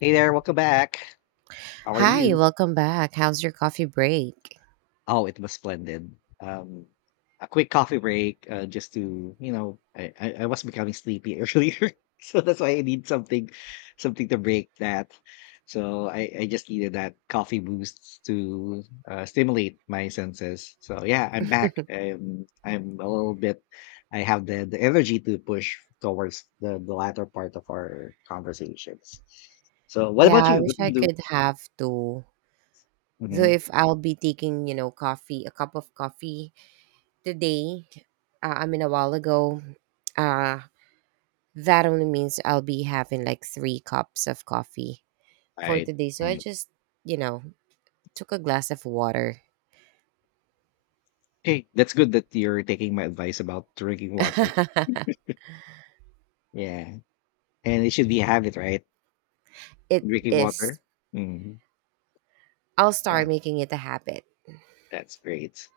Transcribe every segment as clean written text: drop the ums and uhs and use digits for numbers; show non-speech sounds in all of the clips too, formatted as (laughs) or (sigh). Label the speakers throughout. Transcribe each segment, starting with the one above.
Speaker 1: Hey there, welcome back. How are
Speaker 2: Hi,
Speaker 1: you?
Speaker 2: welcome back. How's your coffee break?
Speaker 1: Oh, it was splendid. A quick coffee break, just to I was becoming sleepy (laughs) earlier, so that's why I need something, something to break that. So I just needed that coffee boost to stimulate my senses. So yeah, I'm back. I'm a little bit. I have the energy to push towards the latter part of our conversations. So what
Speaker 2: Yeah,
Speaker 1: about
Speaker 2: I
Speaker 1: you? What
Speaker 2: wish
Speaker 1: do
Speaker 2: I
Speaker 1: you do?
Speaker 2: could have two. So
Speaker 1: Mm-hmm.
Speaker 2: if I'll be taking, coffee, a cup of coffee today, I mean a while ago, uh, that only means I'll be having like three cups of coffee for
Speaker 1: Right.
Speaker 2: today. So I
Speaker 1: Right.
Speaker 2: just, you know, took a glass of water.
Speaker 1: Okay, that's good that you're taking my advice about drinking
Speaker 2: (laughs)
Speaker 1: water. Yeah, and it should be a habit, right?
Speaker 2: It
Speaker 1: Drinking water.
Speaker 2: is.
Speaker 1: Hmm.
Speaker 2: I'll
Speaker 1: Yeah,
Speaker 2: start making it a habit.
Speaker 1: that's great.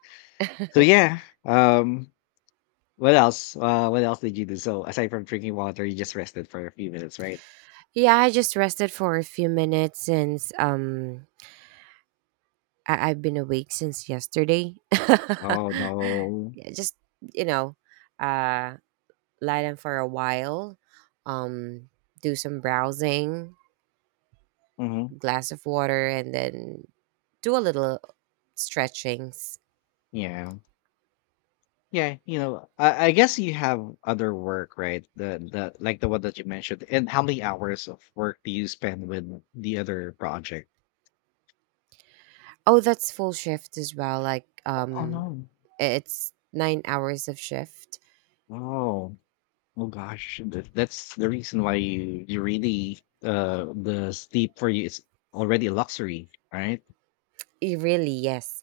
Speaker 1: So
Speaker 2: (laughs)
Speaker 1: yeah, um, what else? What else did you do? So aside from drinking water, you just rested for a few minutes, right?
Speaker 2: Yeah, I just rested for a few minutes since I've been awake since yesterday. (laughs) Yeah,
Speaker 1: Oh no.
Speaker 2: just you know, uh, lie down for a while, um, do some browsing,
Speaker 1: Hmm.
Speaker 2: glass of water, and then do a little stretchings.
Speaker 1: Yeah. Yeah, you know, I guess you have other work, right? The like the one that you mentioned. And how many hours of work do you spend with the other project?
Speaker 2: Oh, that's full shift as well. Like
Speaker 1: Oh no.
Speaker 2: it's 9 hours of shift.
Speaker 1: Oh. Oh gosh, that's the reason why you really the sleep for you is already a luxury, right?
Speaker 2: Eh, really, yes.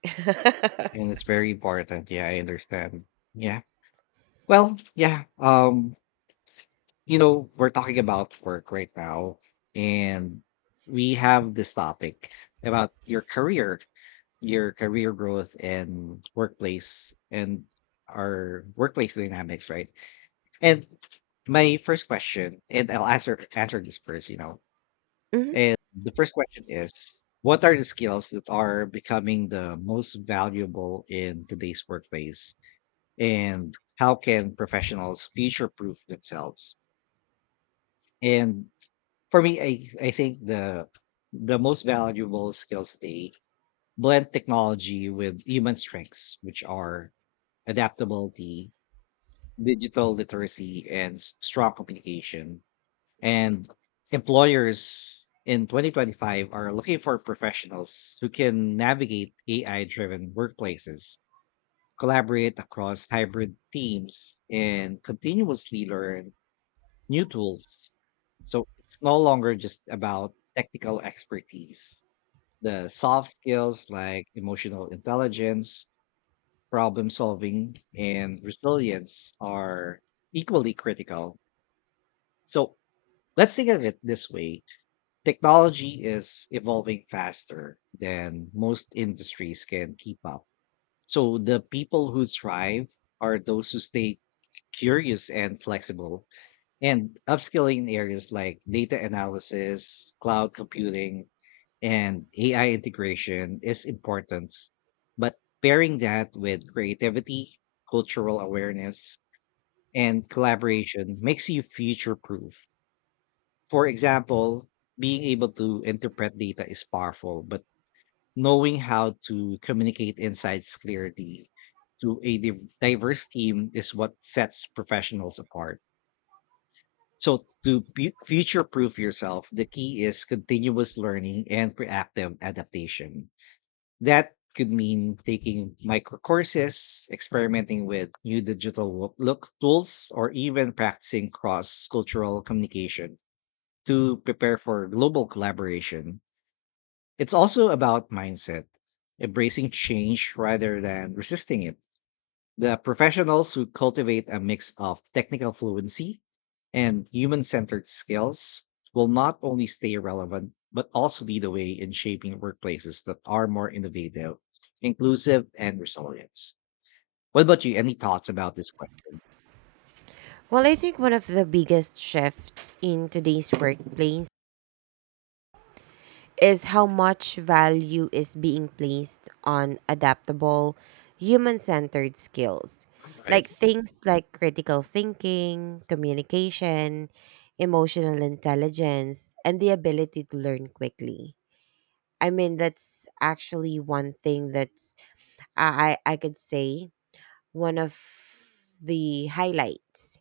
Speaker 1: And it's very important. Yeah, I understand. Yeah. Well, yeah. You know, we're talking about work right now,
Speaker 2: (laughs)
Speaker 1: and we have this topic about your career growth and workplace and our workplace dynamics, right? And my first question, and I'll answer this first, you know.
Speaker 2: Mhm.
Speaker 1: And the first question is, what are the skills that are becoming the most valuable in today's workplace? And how can professionals future proof themselves? And for me, I think the most valuable skills, they blend technology with human strengths, which are adaptability, digital literacy, and strong communication. And employers in 2025 are looking for professionals who can navigate AI driven workplaces, collaborate across hybrid teams, and continuously learn new tools. So it's no longer just about technical expertise. The soft skills like emotional intelligence, problem solving, and resilience are equally critical. So let's think of it this way: technology is evolving faster than most industries can keep up. So the people who thrive are those who stay curious and flexible, and upskilling in areas like data analysis, cloud computing, and AI integration is important. But pairing that with creativity, cultural awareness, and collaboration makes you future proof. For example, being able to interpret data is powerful, but knowing how to communicate insights clearly to a diverse team is what sets professionals apart. So, to future proof yourself, the key is continuous learning and proactive adaptation. That could mean taking micro courses, experimenting with new digital wo- look tools, or even practicing cross cultural communication to prepare for global collaboration. It's also about mindset, embracing change rather than resisting it. The professionals who cultivate a mix of technical fluency and human centered skills will not only stay relevant, but also lead the way in shaping workplaces that are more innovative, inclusive, and resilient. What about you? Any thoughts about this question?
Speaker 2: Well, I think one of the biggest shifts in today's workplace is how much value is being placed on adaptable, human centered skills.
Speaker 1: Right,
Speaker 2: Like things like critical thinking, communication, emotional intelligence, and the ability to learn quickly. I mean, that's actually one thing that's I could say one of the highlights,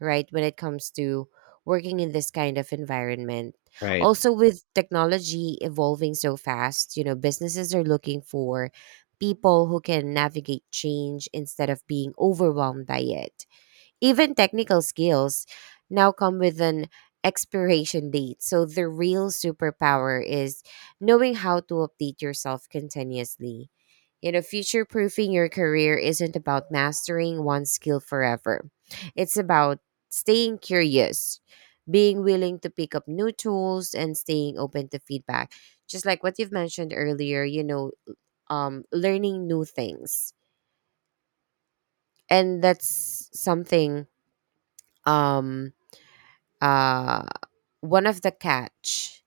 Speaker 2: right? When it comes to working in this kind of environment.
Speaker 1: right,
Speaker 2: Also with technology evolving so fast, you know, businesses are looking for people who can navigate change instead of being overwhelmed by it. Even technical skills now come with an expiration date. So the real superpower is knowing how to update yourself continuously. You know, future proofing your career isn't about mastering one skill forever. It's about staying curious, being willing to pick up new tools and staying open to feedback. Just like what you've mentioned earlier, learning new things. And that's something um uh, one of the catch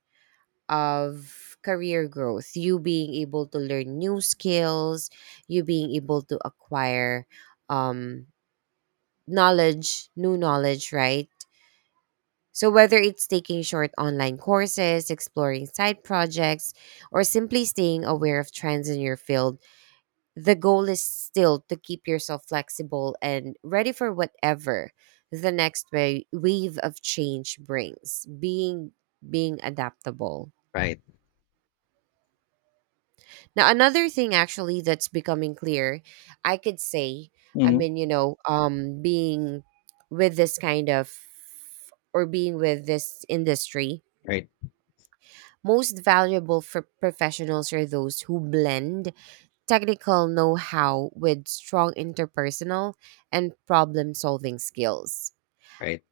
Speaker 2: of career growth, you being able to learn new skills, you being able to acquire um, knowledge, new knowledge, right? So whether it's taking short online courses, exploring side projects, or simply staying aware of trends in your field, the goal is still to keep yourself flexible and ready for whatever the next wave of change brings. Being adaptable.
Speaker 1: right.
Speaker 2: Now another thing actually that's becoming clear, I could say, I
Speaker 1: Mhm.
Speaker 2: mean, you know, being with this kind of, or being with this industry,
Speaker 1: Right,
Speaker 2: most valuable for professionals are those who blend technical know how with strong interpersonal and problem solving skills.
Speaker 1: right.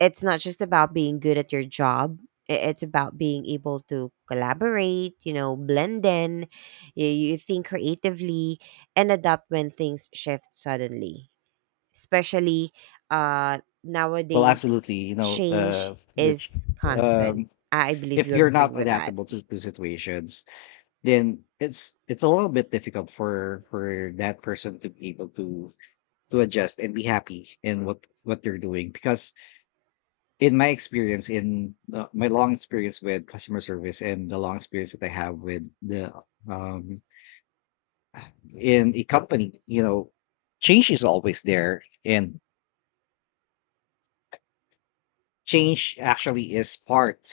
Speaker 2: It's not just about being good at your job, it's about being able to collaborate, you know, blend in, you think creatively, and adapt when things shift suddenly. Especially
Speaker 1: Well,
Speaker 2: nowadays,
Speaker 1: absolutely. You know,
Speaker 2: change
Speaker 1: the
Speaker 2: is constant.
Speaker 1: um,
Speaker 2: I believe
Speaker 1: if
Speaker 2: you
Speaker 1: you're
Speaker 2: agree
Speaker 1: not
Speaker 2: with that.
Speaker 1: adaptable to the situations, then it's a little bit difficult for that person to be able to adjust and be happy in what they're doing. Because in my experience, in my long experience with customer service and the long experience that I have with the um in a company, you know, change is always there, and change actually is part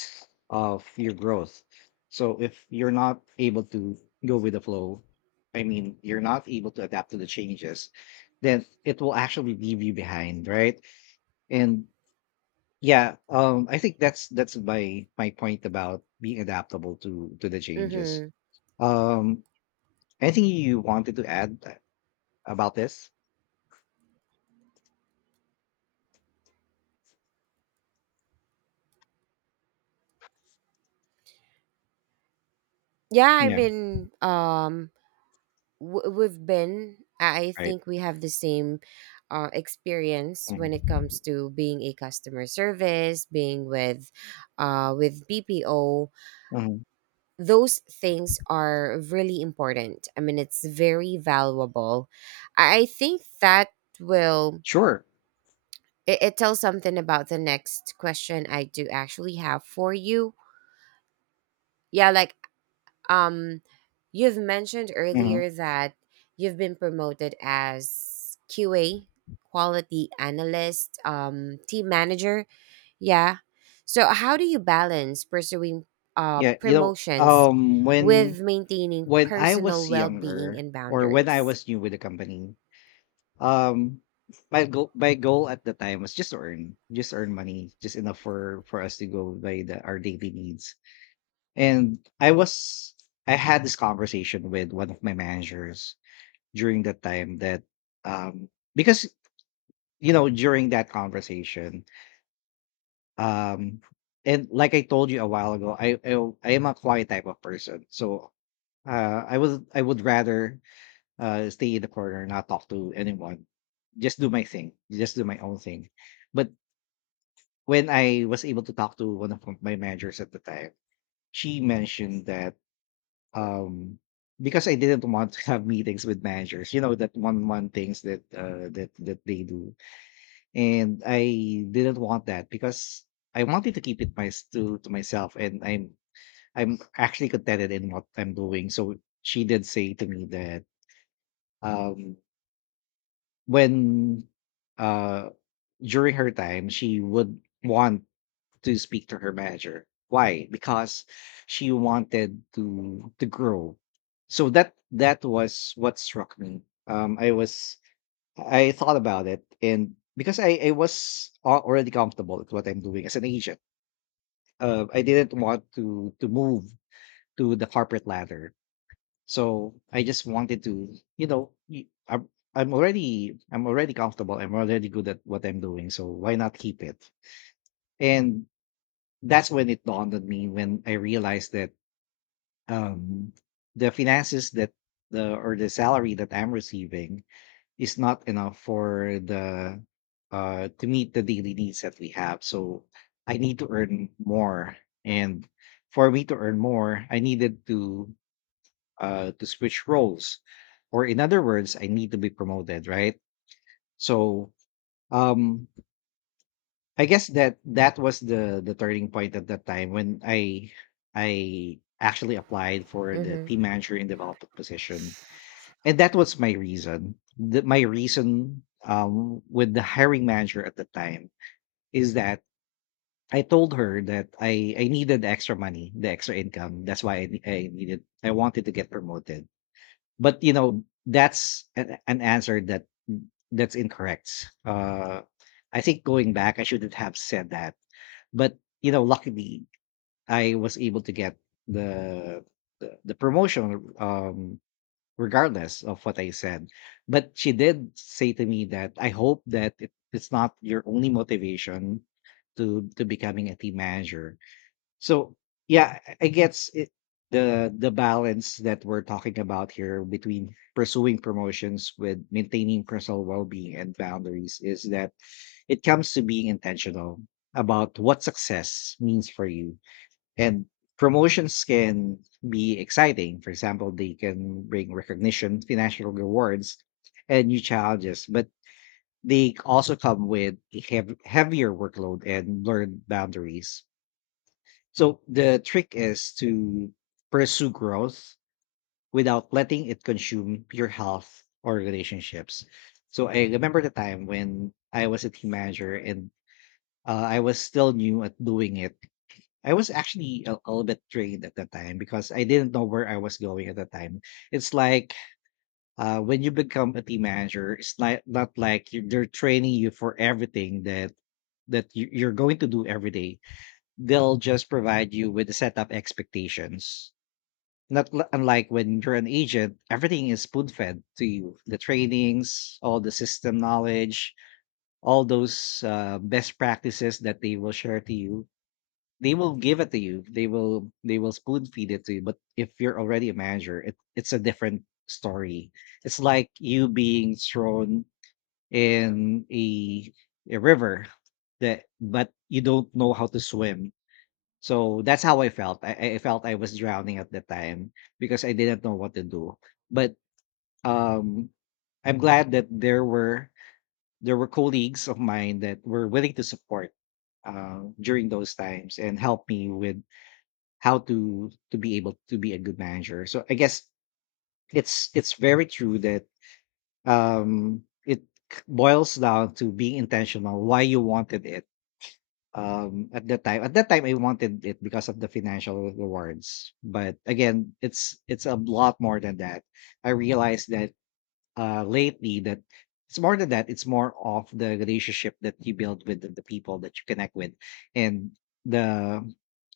Speaker 1: of your growth. So if you're not able to go with the flow, I mean, you're not able to adapt to the changes, then it will actually leave you behind, right? And yeah, I think that's my point about being adaptable to the changes.
Speaker 2: Mm-hmm.
Speaker 1: Um, Anything you wanted to add about this?
Speaker 2: Yeah, I
Speaker 1: Yeah,
Speaker 2: mean, we've been I
Speaker 1: right.
Speaker 2: think we have the same experience when it
Speaker 1: Mhm.
Speaker 2: comes to being a customer service, being with bpo.
Speaker 1: Mhm.
Speaker 2: Those things are really important. I mean, it's very valuable. I think that will,
Speaker 1: Sure.
Speaker 2: it tells something about the next question I do actually have for you. Yeah, like Um, you've mentioned
Speaker 1: Mhm.
Speaker 2: earlier that you've been promoted as QA, quality analyst, team manager. Yeah. So, how do you balance pursuing
Speaker 1: Yeah, you know,
Speaker 2: promotions with maintaining
Speaker 1: When I
Speaker 2: personal
Speaker 1: was
Speaker 2: well being
Speaker 1: younger
Speaker 2: and
Speaker 1: or when I
Speaker 2: boundaries?
Speaker 1: was new with the company, um my goal, at the time was just to earn, just earn money, just enough for us to go by the our daily needs. And I was, I had this conversation with one of my managers during that time that, um because you know during that conversation, um and like I told you a while ago, I am a quiet type of person. So I would rather stay in the corner, not talk to anyone, just do my thing, just do my own thing. But when I was able to talk to one of my managers at the time, she mentioned that, um, because I didn't want to have meetings with managers, you know, that one-on-one things that that they do, and I didn't want that because I wanted to keep it my to myself, and I'm actually contented in what I'm doing. So she did say to me that, um, when uh during her time, she would want to speak to her manager. Why? Because she wanted to grow. So that was what struck me. I was, I thought about it, and because I was already comfortable with what I'm doing as an agent, I didn't want to move to the corporate ladder. So I just wanted to, you know, I'm already comfortable. I'm already good at what I'm doing. So why not keep it? And that's when it dawned on me when I realized that, um, the finances that the salary that I'm receiving is not enough for the, to meet the daily needs that we have. So I need to earn more, and for me to earn more, I needed to, to switch roles, or in other words, I need to be promoted, right? So um I guess that was the turning point at that time when I actually applied for
Speaker 2: Mm
Speaker 1: the
Speaker 2: hmm.
Speaker 1: team manager and development position, and that was my reason. My reason, with the hiring manager at the time is that I told her that I needed the extra money, the extra income. That's why I wanted to get promoted. But you know that's an answer that, that's incorrect. I think going back, I shouldn't have said that, but you know, luckily I was able to get the, the promotion, regardless of what I said. But she did say to me that, I hope that it's not your only motivation to becoming a team manager. So yeah, I guess it the balance that we're talking about here between pursuing promotions with maintaining personal well-being and boundaries is that it comes to being intentional about what success means for you. And promotions can be exciting. For example, they can bring recognition, financial rewards, and new challenges, but they also come with a heavier workload and blurred boundaries. So the trick is to pursue growth without letting it consume your health or relationships. So I remember the time when I was a team manager and, I was still new at doing it. I was actually a little bit drained at the time because I didn't know where I was going at the time. It's like, when you become a team manager, it's not like you they're training you for everything that you, you're going to do every day. They'll just provide you with a set of expectations. Not li- Unlike when you're an agent, everything is spoon fed to you. The trainings, all the system knowledge, all those best practices that they will share to you. They will give it to you. They will spoon feed it to you. But if you're already a manager, it's a different story. It's like you being thrown in a river that, but you don't know how to swim. So that's how I felt. I felt I was drowning at the time because I didn't know what to do. But um, I'm glad that there were colleagues of mine that were willing to support during those times and help me with how to be able to be a good manager. So I guess it's very true that, um, it boils down to being intentional, why you wanted it. At that time, I wanted it because of the financial rewards, but again, it's a lot more than that. I realized that, lately, that it's more than that. It's more of the relationship that you build with the people that you connect with, and the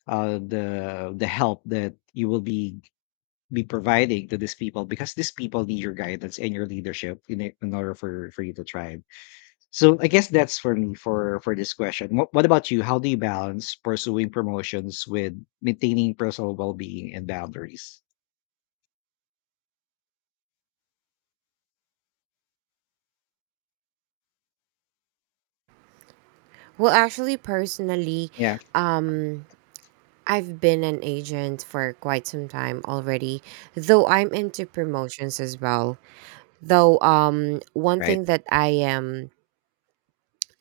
Speaker 1: the help that you will be providing to these people because these people need your guidance and your leadership in order for you to thrive. So I guess that's for me for this question. What about you? How do you balance pursuing promotions with maintaining personal well being and boundaries?
Speaker 2: Well, actually, personally,
Speaker 1: Yeah.
Speaker 2: um, I've been an agent for quite some time already, though I'm into promotions as well. Though, one
Speaker 1: Right.
Speaker 2: thing that I am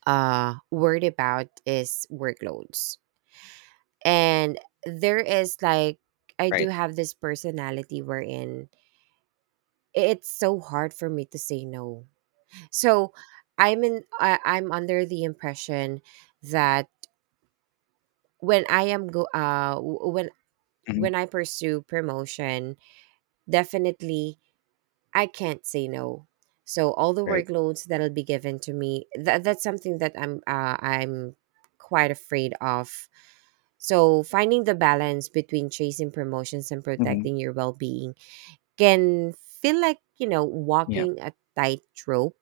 Speaker 2: worried about is workloads. And there is like, I do
Speaker 1: Right.
Speaker 2: have this personality wherein it's so hard for me to say no. So I'm under the impression that when I am go w-
Speaker 1: hmm
Speaker 2: when I pursue promotion, definitely I can't say no. So all the
Speaker 1: Right.
Speaker 2: workloads that'll be given to me, that that's something that I'm quite afraid of. So finding the balance between chasing promotions and
Speaker 1: hmm
Speaker 2: protecting your well-being can feel like, you know,
Speaker 1: Yeah.
Speaker 2: walking a tightrope,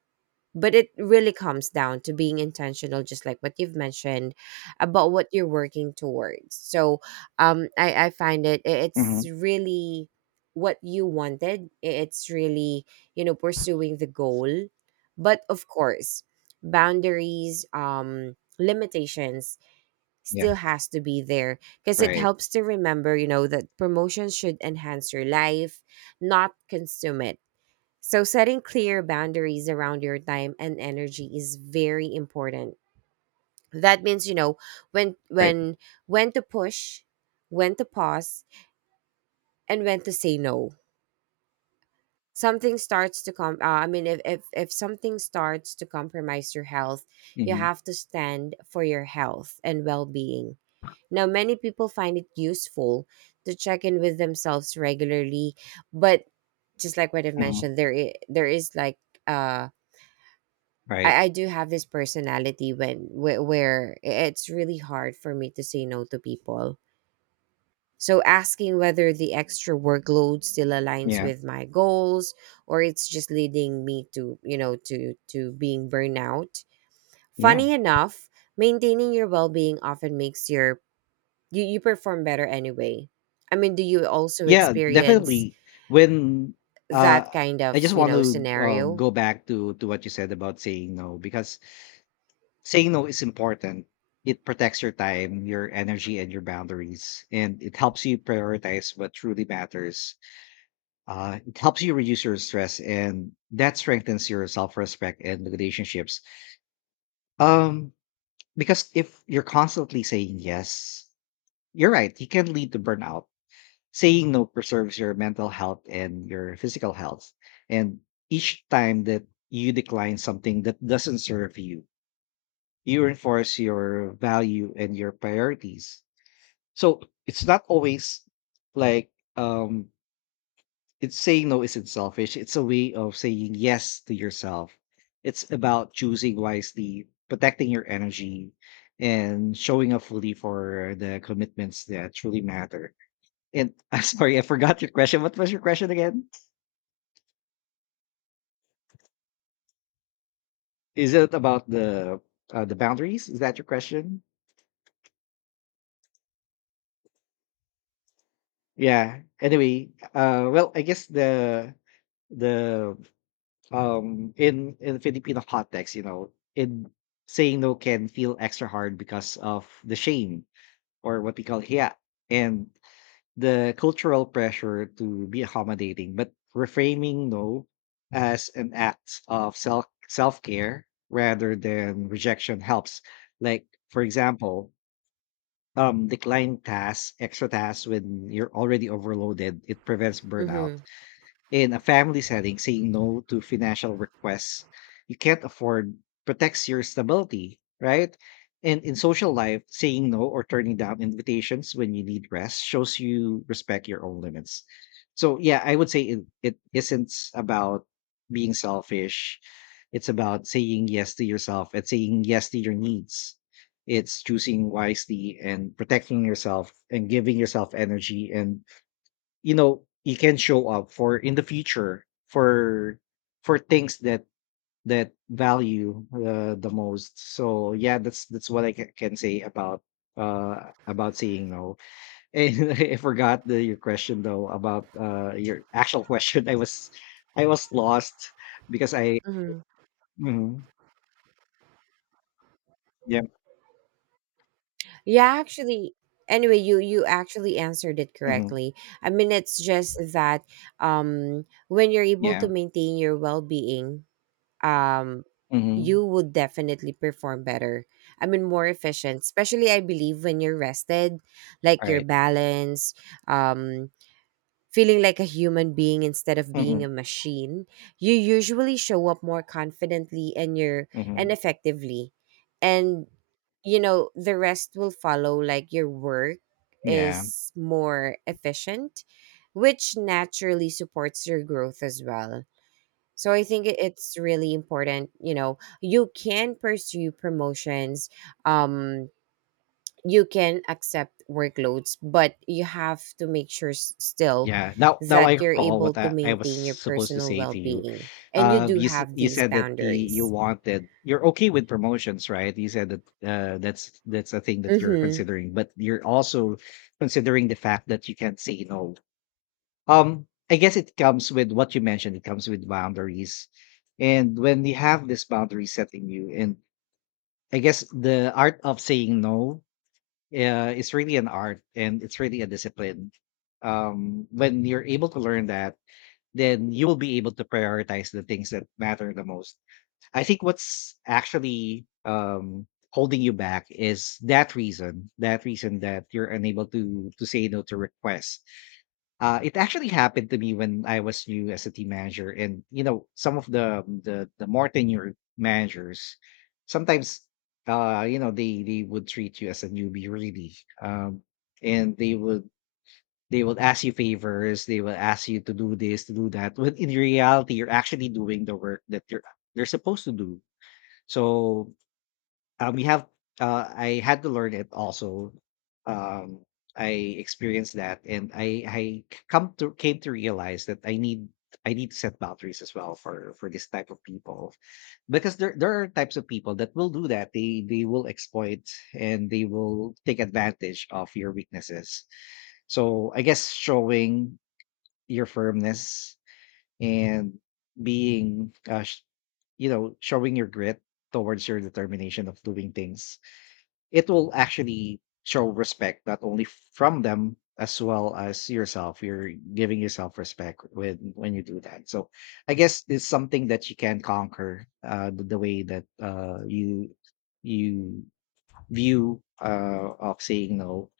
Speaker 2: but it really comes down to being intentional, just like what you've mentioned about what you're working towards. So I find it, it's
Speaker 1: hmm
Speaker 2: really what you wanted. It's really, you know, pursuing the goal, but of course, boundaries, limitations
Speaker 1: Yeah.
Speaker 2: still has to be there, because it
Speaker 1: Right.
Speaker 2: helps to remember, you know, that promotion should enhance your life, not consume it. So, setting clear boundaries around your time and energy is very important. That means, you know, when
Speaker 1: Right.
Speaker 2: when when to push, when to pause, and when to say no. Something starts to come. I mean, if something starts to compromise your health, you
Speaker 1: hmm
Speaker 2: have to stand for your health and well being. Now, many people find it useful to check in with themselves regularly, but just like what I've
Speaker 1: hmm
Speaker 2: mentioned, there is like uh
Speaker 1: Right.
Speaker 2: I do have this personality when where it's really hard for me to say no to people. So asking whether the extra workload still aligns
Speaker 1: Yeah.
Speaker 2: with my goals, or it's just leading me to, you know, to being burnout.
Speaker 1: Yeah.
Speaker 2: Funny enough, maintaining your well-being often makes your, you perform better anyway. I mean, do you also
Speaker 1: Yeah.
Speaker 2: experience
Speaker 1: Definitely. When
Speaker 2: that
Speaker 1: uh,
Speaker 2: kind
Speaker 1: I
Speaker 2: of,
Speaker 1: just
Speaker 2: you
Speaker 1: want
Speaker 2: know,
Speaker 1: to
Speaker 2: scenario?
Speaker 1: go back to what you said about saying no because saying no is important. It protects your time, your energy, and your boundaries, and it helps you prioritize what truly matters. It helps you reduce your stress, and that strengthens your self-respect and relationships. Um, because if you're constantly saying yes, you're right. It can lead to burnout. Saying no preserves your mental health and your physical health, and each time that you decline something that doesn't serve you you reinforce your value and your priorities. So it's not always like um it's saying no isn't selfish. It's a way of saying yes to yourself. It's about choosing wisely, protecting your energy, and showing up fully for the commitments that truly matter. And (laughs) I'm sorry, I forgot your question. What was your question again? Is it about the boundaries? Is that your question? Yeah, anyway, well, I guess the in Filipino context, you know, in saying no can feel extra hard because of the shame, or what we call hiya, and the cultural pressure to be accommodating, but reframing no as an act of self-care rather than rejection helps. Like for example, decline tasks, extra tasks when you're already overloaded. It prevents burnout.
Speaker 2: Mhm.
Speaker 1: In a family setting, saying no to financial requests you can't afford protects your stability, right? And in social life, saying no or turning down invitations when you need rest shows you respect your own limits. So, yeah, I would say it isn't about being selfish. It's about saying yes to yourself and saying yes to your needs. It's choosing wisely and protecting yourself and giving yourself energy, and you know you can show up for in the future for things that that value the most. So yeah, that's what I can say about saying no. And (laughs) I forgot the your question though about your actual (laughs) question. I was I was lost because I.
Speaker 2: Mhm.
Speaker 1: Mhm. Yeah.
Speaker 2: Yeah, actually, anyway, you actually answered it
Speaker 1: Mhm.
Speaker 2: correctly. I mean, it's just that when you're able
Speaker 1: Yeah.
Speaker 2: to maintain your well-being, um
Speaker 1: Mhm.
Speaker 2: you would definitely perform better. I mean, more efficient, especially I believe when you're rested, like
Speaker 1: All
Speaker 2: your
Speaker 1: right.
Speaker 2: balance, um feeling like a human being instead of being
Speaker 1: Mhm.
Speaker 2: a machine, you usually show up more confidently, and you're and
Speaker 1: Mhm.
Speaker 2: effectively. And you know, the rest will follow, like your work
Speaker 1: Yeah.
Speaker 2: is more efficient, which naturally supports your growth as well. So I think it's really important, you know, you can pursue promotions, um you can accept workloads, but you have to make sure still
Speaker 1: Yeah. Now I
Speaker 2: that you're
Speaker 1: recall
Speaker 2: able
Speaker 1: what
Speaker 2: to
Speaker 1: I was
Speaker 2: maintain your
Speaker 1: supposed to
Speaker 2: personal
Speaker 1: say
Speaker 2: well
Speaker 1: to you.
Speaker 2: being. And you do
Speaker 1: You
Speaker 2: have
Speaker 1: you
Speaker 2: these
Speaker 1: said that the you
Speaker 2: boundaries.
Speaker 1: wanted you're okay with promotions, right? You said that that's a thing that you're
Speaker 2: Mm-hmm.
Speaker 1: considering, but you're also considering the fact that you can't say no. Um, I guess it comes with what you mentioned, it comes with boundaries. And when you have this boundary setting you and I guess the art of saying no is really an art and it's really a discipline. When you're able to learn that, then you will be able to prioritize the things that matter the most. I think what's actually holding you back is that reason, that reason that you're unable to say no to requests. It actually happened to me when I was new as a team manager, and you know some of the more tenured managers sometimes you know they would treat you as a newbie, really, um, and they would they will ask you favors, they will ask you to do this, to do that, when in reality, you're actually doing the work that you're they're supposed to do. So, we have I had to learn it also. Um, I experienced that, and I come to came to realize that I need to set boundaries as well for this type of people because there are types of people that will do that, they will exploit and they will take advantage of your weaknesses. So I guess showing your firmness and being uh, sh- you know showing your grit towards your determination of doing things, it will actually show respect not only from them as well as yourself. You're giving yourself respect when you do that. So I guess it's something that you can conquer the way that you you view of saying no.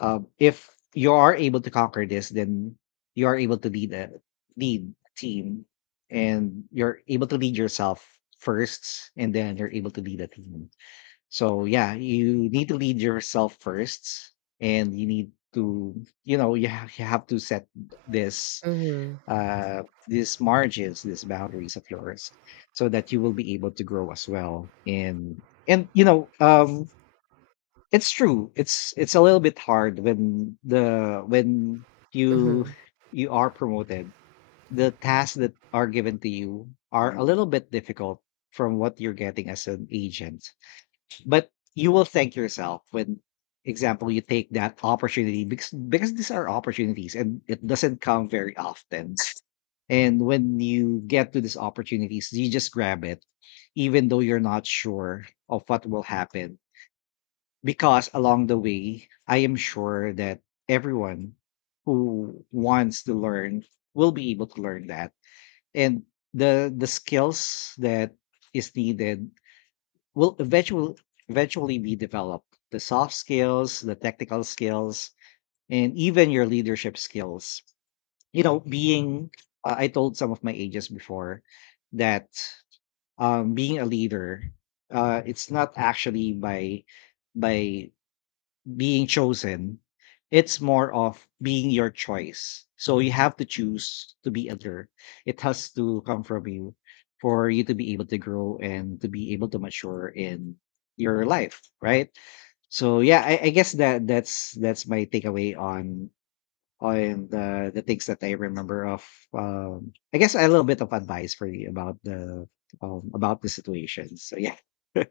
Speaker 1: Um, if you are able to conquer this, then you are able to lead a team, and you're able to lead yourself first, and then you're able to lead a team. So yeah, you need to lead yourself first, and you need to you know you have to set this
Speaker 2: Mm-hmm.
Speaker 1: uh these margins, these boundaries of yours, so that you will be able to grow as well. And you know, um, it's true. It's a little bit hard when the when you
Speaker 2: Mm-hmm.
Speaker 1: you are promoted. The tasks that are given to you are a little bit difficult from what you're getting as an agent. But you will thank yourself when, example, you take that opportunity because these are opportunities and it doesn't come very often. And when you get to these opportunities, you just grab it even though you're not sure of what will happen, because along the way, I am sure that everyone who wants to learn will be able to learn that, and the skills that is needed will eventually be developed. The soft skills, the technical skills, and even your leadership skills. You know, being I told some of my agents before that being a leader, it's not actually by being chosen. It's more of being your choice. So you have to choose to be other. It has to come from you for you to be able to grow and to be able to mature in your life, right? So yeah, I guess that that's my takeaway on the things that I remember of. I guess a little bit of advice for you about the situation. So yeah, (laughs)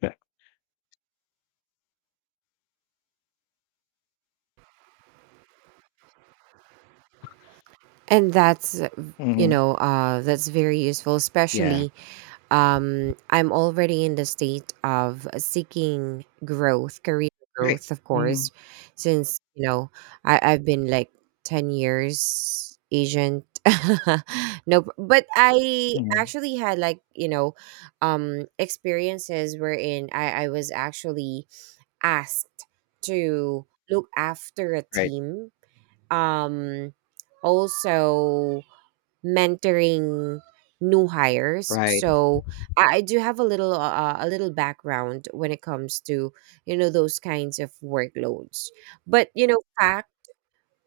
Speaker 2: And that's,
Speaker 1: hmm
Speaker 2: that's very useful,
Speaker 1: yeah,
Speaker 2: especially I'm already in the state of seeking growth, career
Speaker 1: right,
Speaker 2: growth, of
Speaker 1: hmm
Speaker 2: course, since you know I've been like 10 years agent. (laughs) No, but I
Speaker 1: hmm
Speaker 2: actually had, like, you know, experiences wherein I was actually asked to look after a
Speaker 1: right,
Speaker 2: team, um also mentoring new hires.
Speaker 1: right.
Speaker 2: So I do have a little background when it comes to, you know, those kinds of workloads. But you know, fact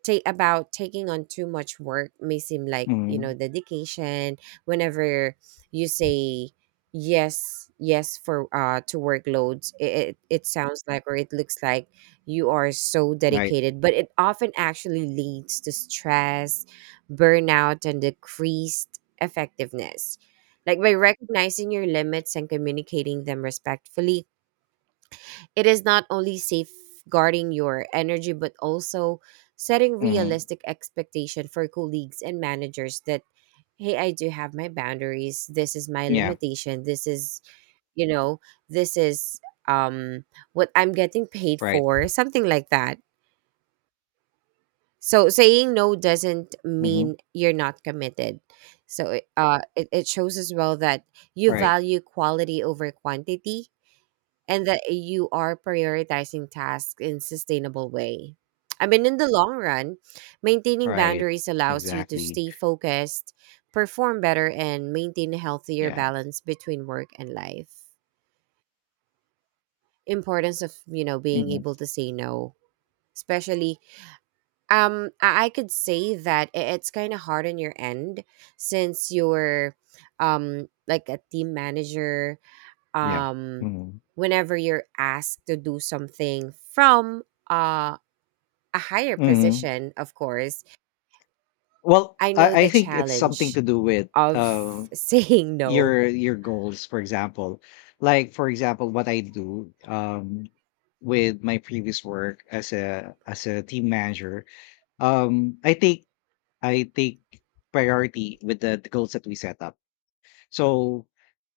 Speaker 2: take about taking on too much work may seem like, you know,
Speaker 1: Mhm.
Speaker 2: dedication. Whenever you say yes for to workloads, it sounds like or it looks like you are so
Speaker 1: Right.
Speaker 2: dedicated, but it often actually leads to stress, burnout, and decreased effectiveness. Like by recognizing your limits and communicating them respectfully, it is not only safeguarding your energy, but also setting
Speaker 1: Mhm.
Speaker 2: realistic expectation for colleagues and managers that, hey, I do have my boundaries. This is my
Speaker 1: Yeah.
Speaker 2: limitation. This is, you know, this is um what I'm getting paid
Speaker 1: Right.
Speaker 2: for, something like that. So saying no doesn't mean
Speaker 1: Mhm.
Speaker 2: you're not committed. So it, it shows as well that you
Speaker 1: Right.
Speaker 2: value quality over quantity, and that you are prioritizing tasks in sustainable way. I mean, in the long run, maintaining
Speaker 1: Right.
Speaker 2: boundaries allows you to
Speaker 1: Exactly.
Speaker 2: stay focused, perform better, and maintain a healthier
Speaker 1: Yeah.
Speaker 2: balance between work and life. Importance of, you know, being
Speaker 1: Mhm.
Speaker 2: able to say no, especially I could say that it's kind of hard on your end since you're like a team manager,
Speaker 1: Yeah.
Speaker 2: um
Speaker 1: Mhm.
Speaker 2: whenever you're asked to do something from uh, a higher
Speaker 1: Mhm.
Speaker 2: position, of course.
Speaker 1: Well,
Speaker 2: I
Speaker 1: I
Speaker 2: know
Speaker 1: I
Speaker 2: the
Speaker 1: think it's something
Speaker 2: challenge
Speaker 1: to do with
Speaker 2: of (laughs) saying no.
Speaker 1: your goals, for example. Like for example, what I do with my previous work as a team manager, um, I take priority with the goals that we set up. So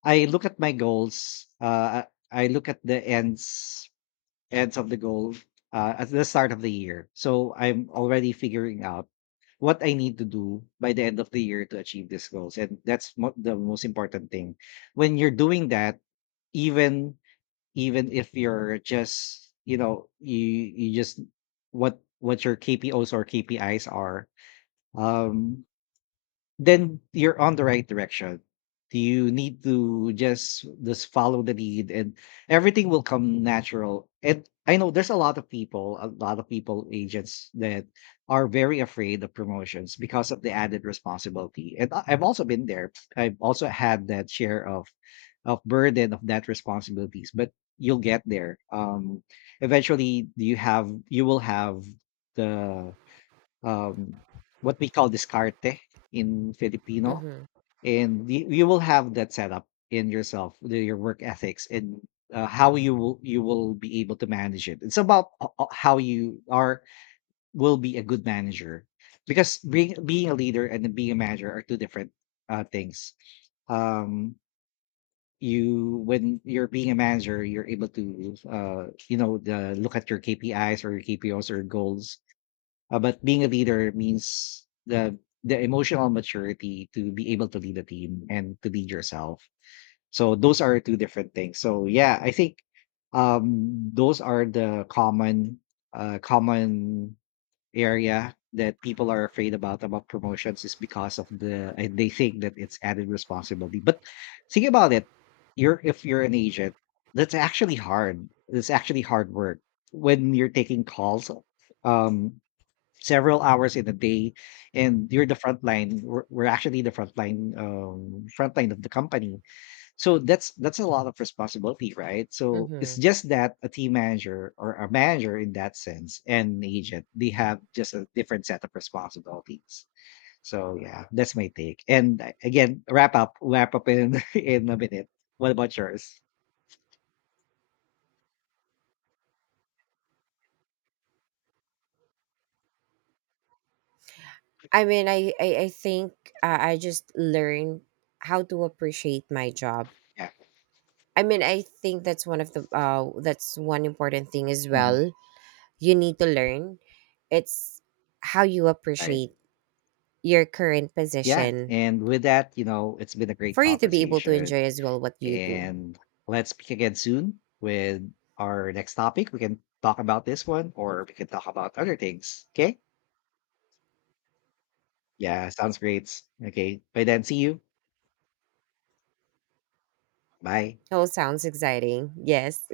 Speaker 1: I look at my goals. I look at the ends of the goal at the start of the year. So I'm already figuring out what I need to do by the end of the year to achieve these goals, and that's mo- the most important thing. When you're doing that, even if you're just you know you you just what your KPOs or KPIs are, um, then you're on the right direction. You need to just follow the lead, and everything will come natural. And I know there's a lot of people, a lot of people agents that are very afraid of promotions because of the added responsibility. And I- I've also been there. I've also had that share of burden of that responsibilities. But you'll get there. Eventually, you have you will have the um, what we call discarte in Filipino,
Speaker 2: Hmm.
Speaker 1: and you will have that set up in yourself, the- your work ethics, and how you will be able to manage it. It's about how you are will be a good manager, because being a leader and then being a manager are two different things. Um, you when you're being a manager, you're able to you know the, look at your KPIs or your KPOs or goals, but being a leader means the emotional maturity to be able to lead a team and to lead yourself. So those are two different things. So yeah, I think those are the common common area that people are afraid about promotions is because of the they think that it's added responsibility. But think about it. You're if you're an agent, that's actually hard. It's actually hard work when you're taking calls. Um, several hours in a day, and you're the front line, we're actually the front line of the company. So that's a lot of responsibility, right? So it's
Speaker 2: Hmm.
Speaker 1: just that a team manager or a manager in that sense and an agent, they have just a different set of responsibilities. So yeah, that's my take, and again, wrap up in (laughs) in a minute. What about yours?
Speaker 2: I mean, I think I just learned how to appreciate my job.
Speaker 1: Yeah.
Speaker 2: I mean, I think that's one of the that's one important thing as well.
Speaker 1: Mhm.
Speaker 2: You need to learn. It's how you
Speaker 1: Right.
Speaker 2: appreciate your current
Speaker 1: Yeah.
Speaker 2: position
Speaker 1: And with that, you know, it's been a great
Speaker 2: for you to be able to
Speaker 1: conversation.
Speaker 2: enjoy as well what you do.
Speaker 1: And let's speak again soon with our next topic. We can talk about this one or we can talk about other things. Okay. Yeah. Sounds great. Okay. By then, see you. Bye.
Speaker 2: Oh, sounds exciting. Yes.